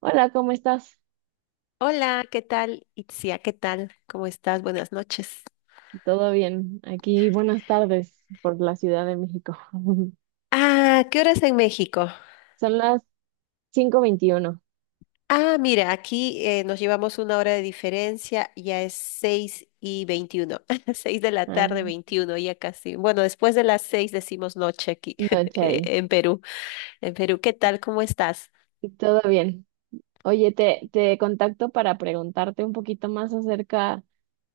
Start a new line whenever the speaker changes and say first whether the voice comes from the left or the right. right: Hola, ¿cómo estás?
left: Hola, ¿qué tal? Itzia, ¿qué tal? ¿Cómo estás? Buenas noches.
right: ¿Todo bien? Aquí, buenas tardes por la Ciudad de México.
left: Ah, ¿qué hora es en México?
right: Son las 5:21,
left: Ah, mira, aquí nos llevamos una hora de diferencia, ya es 6:21. 6 de la
right: ah,
left: tarde, 21 ya casi. Bueno, después de las 6 decimos noche aquí
right: noche ahí.
left: en Perú. En Perú, ¿qué tal? ¿Cómo estás?
right: ¿Todo bien? Oye, te contacto para preguntarte un poquito más acerca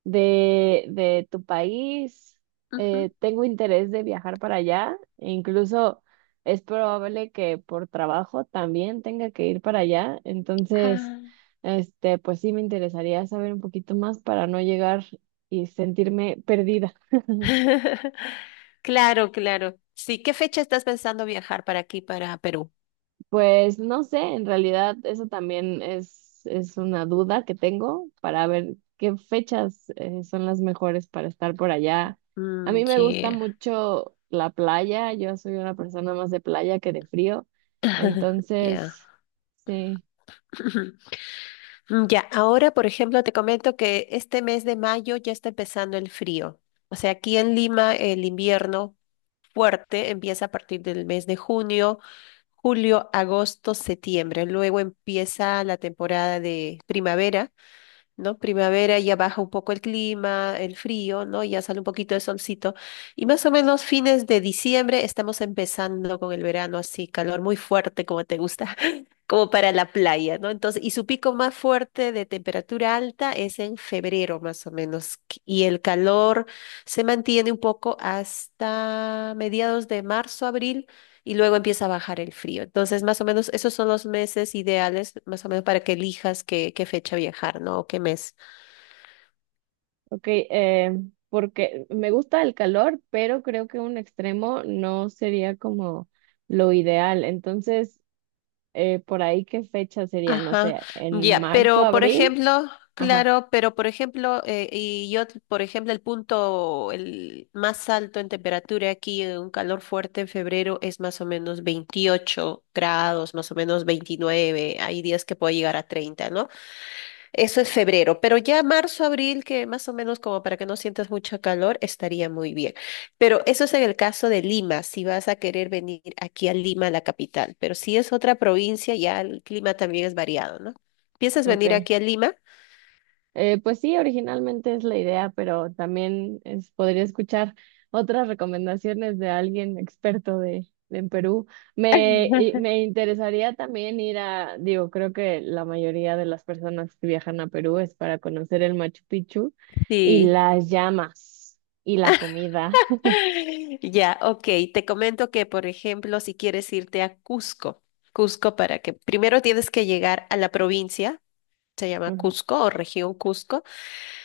right: de tu país.
left: Ujú.
right: Tengo interés de viajar para allá. E incluso es probable que por trabajo también tenga que ir para allá. Entonces,
left: Ah.
right: pues sí me interesaría saber un poquito más para no llegar y sentirme perdida.
left: Claro, claro. Sí, ¿qué fecha estás pensando viajar para aquí, para Perú?
right: Pues no sé, en realidad eso también es una duda que tengo para ver qué fechas son las mejores para estar por allá. A
left: Mm,
right: mí me gusta
left: yeah.
right: mucho la playa, yo soy una persona más de playa que de frío,
left: Ya.
right: entonces, sí,
left: Mm, ya, ahora, por ejemplo, te comento que este mes de mayo ya está empezando el frío. O sea, aquí en Lima el invierno fuerte empieza a partir del mes de junio, julio, agosto, septiembre. Luego empieza la temporada de primavera, ¿no? Primavera ya baja un poco el clima, el frío, ¿no? Ya sale un poquito de solcito. Y más o menos fines de diciembre estamos empezando con el verano así, calor muy fuerte como te gusta, como para la playa, ¿no? Entonces, y su pico más fuerte de temperatura alta es en febrero más o menos. Y el calor se mantiene un poco hasta mediados de marzo, abril y luego empieza a bajar el frío. Entonces, más o menos, esos son los meses ideales, más o menos, para que elijas qué fecha viajar, ¿no? O qué mes.
right: ok, porque me gusta el calor, pero creo que un extremo no sería como lo ideal, entonces, por ahí qué fecha sería, no
left: Ajá,
right: sé, en
left: ya,
right: marzo,
left: pero por
right: abril.
left: ejemplo,
right: Ajá.
left: claro, pero por ejemplo, por ejemplo, el punto el más alto en temperatura aquí, un calor fuerte en febrero es más o menos 28 grados, más o menos 29, hay días que puede llegar a 30, ¿no? Eso es febrero, pero ya marzo, abril, que más o menos como para que no sientas mucho calor, estaría muy bien. Pero eso es en el caso de Lima, si vas a querer venir aquí a Lima, la capital. Pero si es otra provincia, ya el clima también es variado, ¿no? ¿Piensas venir
right: Ok.
left: aquí a Lima?
right: Pues sí, originalmente es la idea, pero también podría escuchar otras recomendaciones de alguien experto de en Perú. Me interesaría también ir a, digo, creo que la mayoría de las personas que viajan a Perú es para conocer el Machu Picchu y
left: Sí.
right: las llamas y la comida.
left: Ya, ok. Te comento que, por ejemplo, si quieres irte a Cusco, Cusco para que primero tienes que llegar a la provincia, se llama Cusco o región Cusco.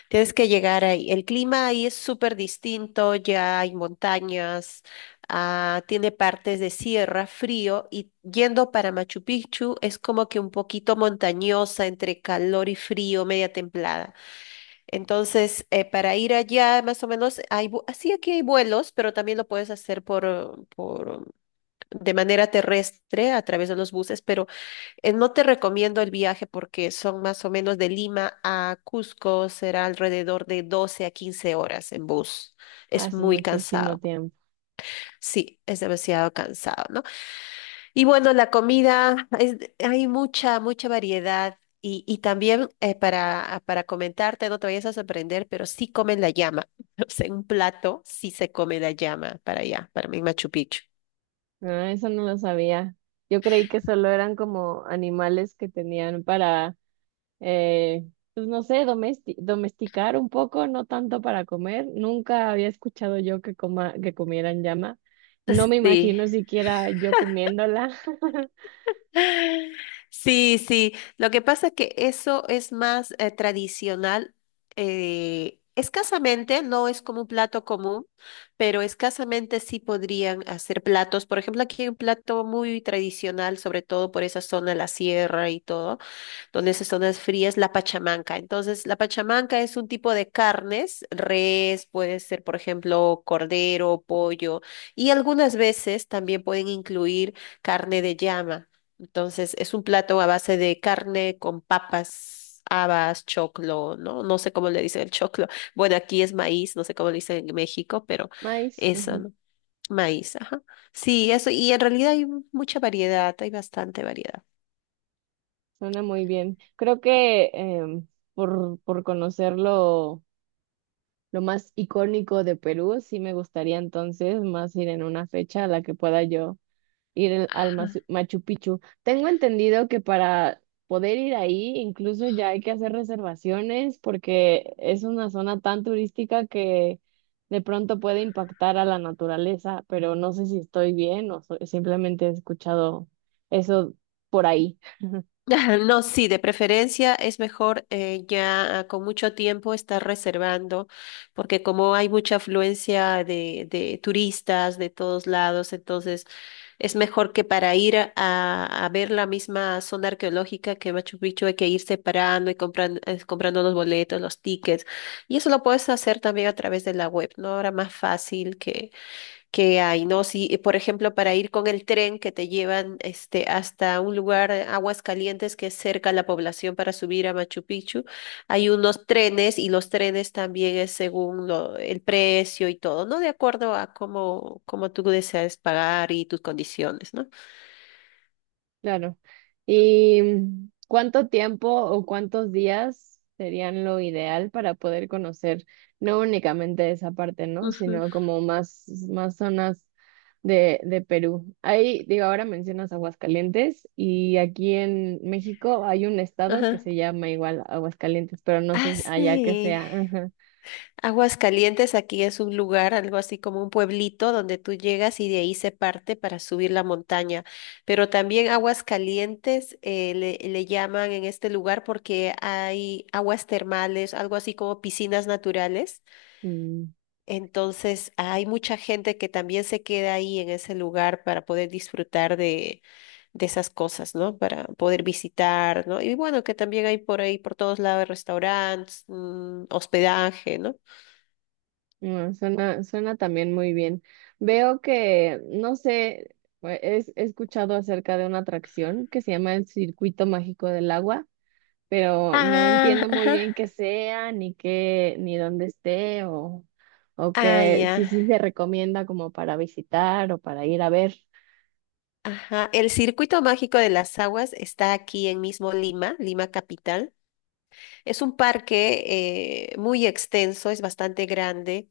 left: Tienes que llegar ahí. El clima ahí es súper distinto, ya hay montañas, tiene partes de sierra, frío, y yendo para Machu Picchu es como que un poquito montañosa entre calor y frío, media templada. Entonces, para ir allá, más o menos, hay, sí, aquí hay vuelos, pero también lo puedes hacer por, de manera terrestre a través de los buses, pero no te recomiendo el viaje porque son más o menos de Lima a Cusco, será alrededor de 12 a 15 horas en bus. Es
right: Hace
left: muy
right: muchísimo
left: cansado.
right: tiempo.
left: Sí, es demasiado cansado, ¿no? Y bueno, la comida, hay mucha, mucha variedad. Y también para comentarte, no te vayas a sorprender, pero sí comen la llama. O sea, en un plato sí se come la llama para allá, para mí Machu Picchu.
right: Ah, eso no lo sabía. Yo creí que solo eran como animales que tenían para eh, pues no sé, domesticar un poco, no tanto para comer. Nunca había escuchado yo que coma, que comieran llama. No me
left: Sí,
right: imagino siquiera yo comiéndola.
left: sí, sí. Lo que pasa es que eso es más tradicional. Escasamente, no es como un plato común, pero escasamente sí podrían hacer platos. Por ejemplo, aquí hay un plato muy tradicional, sobre todo por esa zona de la sierra y todo donde esas zonas frías, la pachamanca. Entonces, la pachamanca es un tipo de carnes, res, puede ser, por ejemplo, cordero, pollo, y algunas veces también pueden incluir carne de llama. Entonces, es un plato a base de carne con papas, habas, choclo, ¿no? No sé cómo le dicen el choclo. Bueno, aquí es maíz, no sé cómo le dicen en México, pero
right: Maíz,
left: eso,
right: ujú.
left: ¿no? Maíz, ajá. Sí, eso, y en realidad hay mucha variedad, hay bastante variedad.
right: Suena muy bien. Creo que por conocer lo más icónico de Perú, sí me gustaría entonces más ir en una fecha a la que pueda yo ir al
left: Ajá.
right: Machu Picchu. Tengo entendido que para poder ir ahí incluso ya hay que hacer reservaciones porque es una zona tan turística que de pronto puede impactar a la naturaleza, pero no sé si estoy bien o simplemente he escuchado eso por ahí.
left: Ajá, no, sí, de preferencia es mejor ya con mucho tiempo estar reservando, porque como hay mucha afluencia de turistas de todos lados, entonces es mejor que para ir a ver la misma zona arqueológica que Machu Picchu hay que ir separando y comprando, los boletos, los tickets, y eso lo puedes hacer también a través de la web, ¿no? Ahora más fácil que hay, ¿no? Si, por ejemplo, para ir con el tren que te llevan este, hasta un lugar, Aguas Calientes, que es cerca a la población para subir a Machu Picchu, hay unos trenes y los trenes también es según el precio y todo, ¿no? De acuerdo a cómo tú deseas pagar y tus condiciones, ¿no?
right: Claro. ¿Y mm, cuánto tiempo o cuántos días serían lo ideal para poder conocer no únicamente esa parte? ¿No?
left: Ujú,
right: Sino como más, más zonas de Perú. Ahí, digo, ahora mencionas Aguascalientes y aquí en México hay un estado que
left: ajá.
right: se llama igual Aguascalientes, pero no
left: Ah,
right: sé allá que
left: sí.
right: sea. Ajá.
left: Aguascalientes aquí es un lugar, algo así como un pueblito donde tú llegas y de ahí se parte para subir la montaña. Pero también Aguascalientes le llaman en este lugar porque hay aguas termales, algo así como piscinas naturales.
right: Mm.
left: Entonces hay mucha gente que también se queda ahí en ese lugar para poder disfrutar de esas cosas, ¿no? Para poder visitar, ¿no? Y bueno, que también hay por ahí, por todos lados, restaurantes, hospedaje, ¿no?
right: Mm, suena, suena también muy bien. Veo que, no sé, he escuchado acerca de una atracción que se llama el Circuito Mágico del Agua, pero no
left: Ah,
right: entiendo muy
left: ajá.
right: bien qué sea, ni qué, ni dónde esté, o
left: Ah,
right: qué, si
left: ya.
right: sí se recomienda como para visitar o para ir a ver.
left: Ajá. El Circuito Mágico de las Aguas está aquí en mismo Lima, Lima Capital. Es un parque muy extenso, es bastante grande.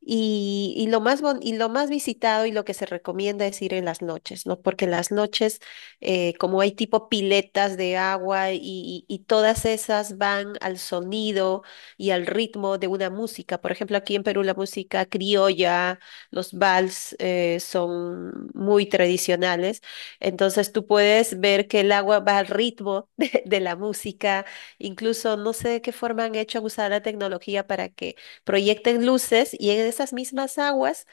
left: Y lo más visitado y lo que se recomienda es ir en las noches, ¿no? Porque en las noches, como hay tipo piletas de agua y todas esas van al sonido y al ritmo de una música. Por ejemplo, aquí en Perú la música criolla, los vals, son muy tradicionales. Entonces tú puedes ver que el agua va al ritmo de la música. Incluso no sé de qué forma han hecho usar la tecnología para que proyecten luces y en esas mismas aguas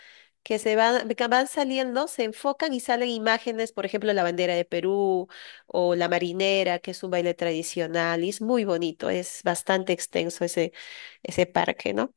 left: que van saliendo, se enfocan y salen imágenes, por ejemplo, la bandera de Perú o la marinera, que es un baile tradicional, y es muy bonito, es bastante extenso ese parque, ¿no?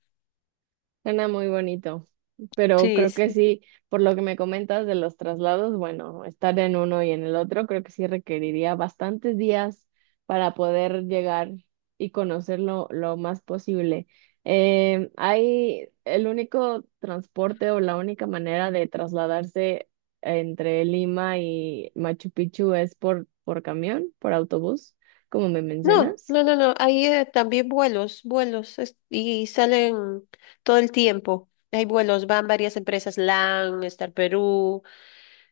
right: Suena muy bonito, pero
left: Sí,
right: creo que
left: sí.
right: sí, por lo que me comentas de los traslados, bueno, estar en uno y en el otro, creo que sí requeriría bastantes días para poder llegar y conocerlo lo más posible. Hay el único transporte o la única manera de trasladarse entre Lima y Machu Picchu es por camión, por autobús, como me
left: No,
right: mencionas.
left: no, no, no, hay también vuelos, y salen todo el tiempo. Hay vuelos, van varias empresas, LAN, Star Perú,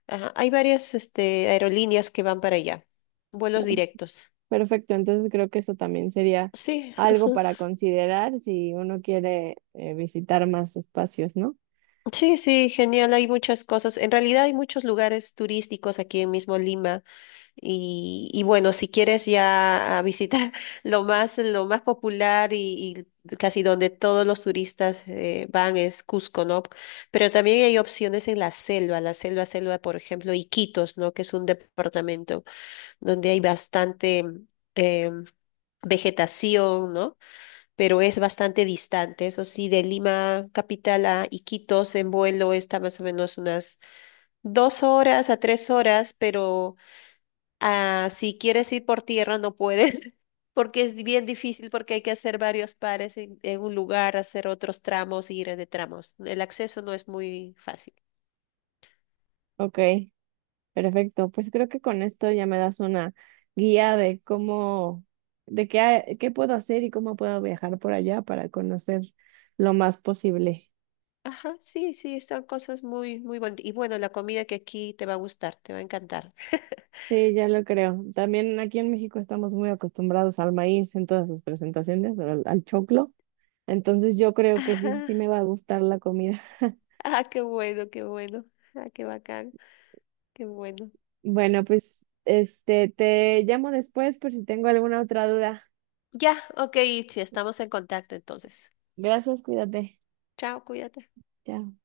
left: ajá, hay varias aerolíneas que van para allá, vuelos directos.
right: Perfecto, entonces creo que eso también sería
left: Sí,
right: algo
left: ujú.
right: para considerar si uno quiere visitar más espacios, ¿no?
left: Sí, sí, genial. Hay muchas cosas. En realidad hay muchos lugares turísticos aquí mismo en Lima. Y bueno, si quieres ya a visitar lo más popular y casi donde todos los turistas van es Cusco, ¿no? Pero también hay opciones en la selva, selva, por ejemplo, Iquitos, ¿no? Que es un departamento donde hay bastante em, vegetación, ¿no? Pero es bastante distante. Eso sí, de Lima capital a Iquitos en vuelo está más o menos unas 2 horas a 3 horas, pero si quieres ir por tierra no puedes, porque es bien difícil, porque hay que hacer varios pares en un lugar, hacer otros tramos, ir de tramos. El acceso no es muy fácil.
right: Ok, perfecto. Pues creo que con esto ya me das una guía de cómo, de qué, qué puedo hacer y cómo puedo viajar por allá para conocer lo más posible.
left: Ajá, sí, sí, están cosas muy, muy bonitas. Y bueno, la comida que aquí te va a gustar, te va a encantar.
right: Sí, ya lo creo. También aquí en México estamos muy acostumbrados al maíz en todas sus presentaciones, al choclo. Entonces yo creo que sí,
left: Ajá.
right: sí me va a gustar la comida.
left: Ah, qué bueno, qué bueno. Ah, qué bacán, qué bueno.
right: Bueno, pues este te llamo después por si tengo alguna otra duda.
left: Ya, ok, Itzi, estamos en contacto entonces.
right: Gracias, cuídate.
left: Chao, cuídate.
right: Chao.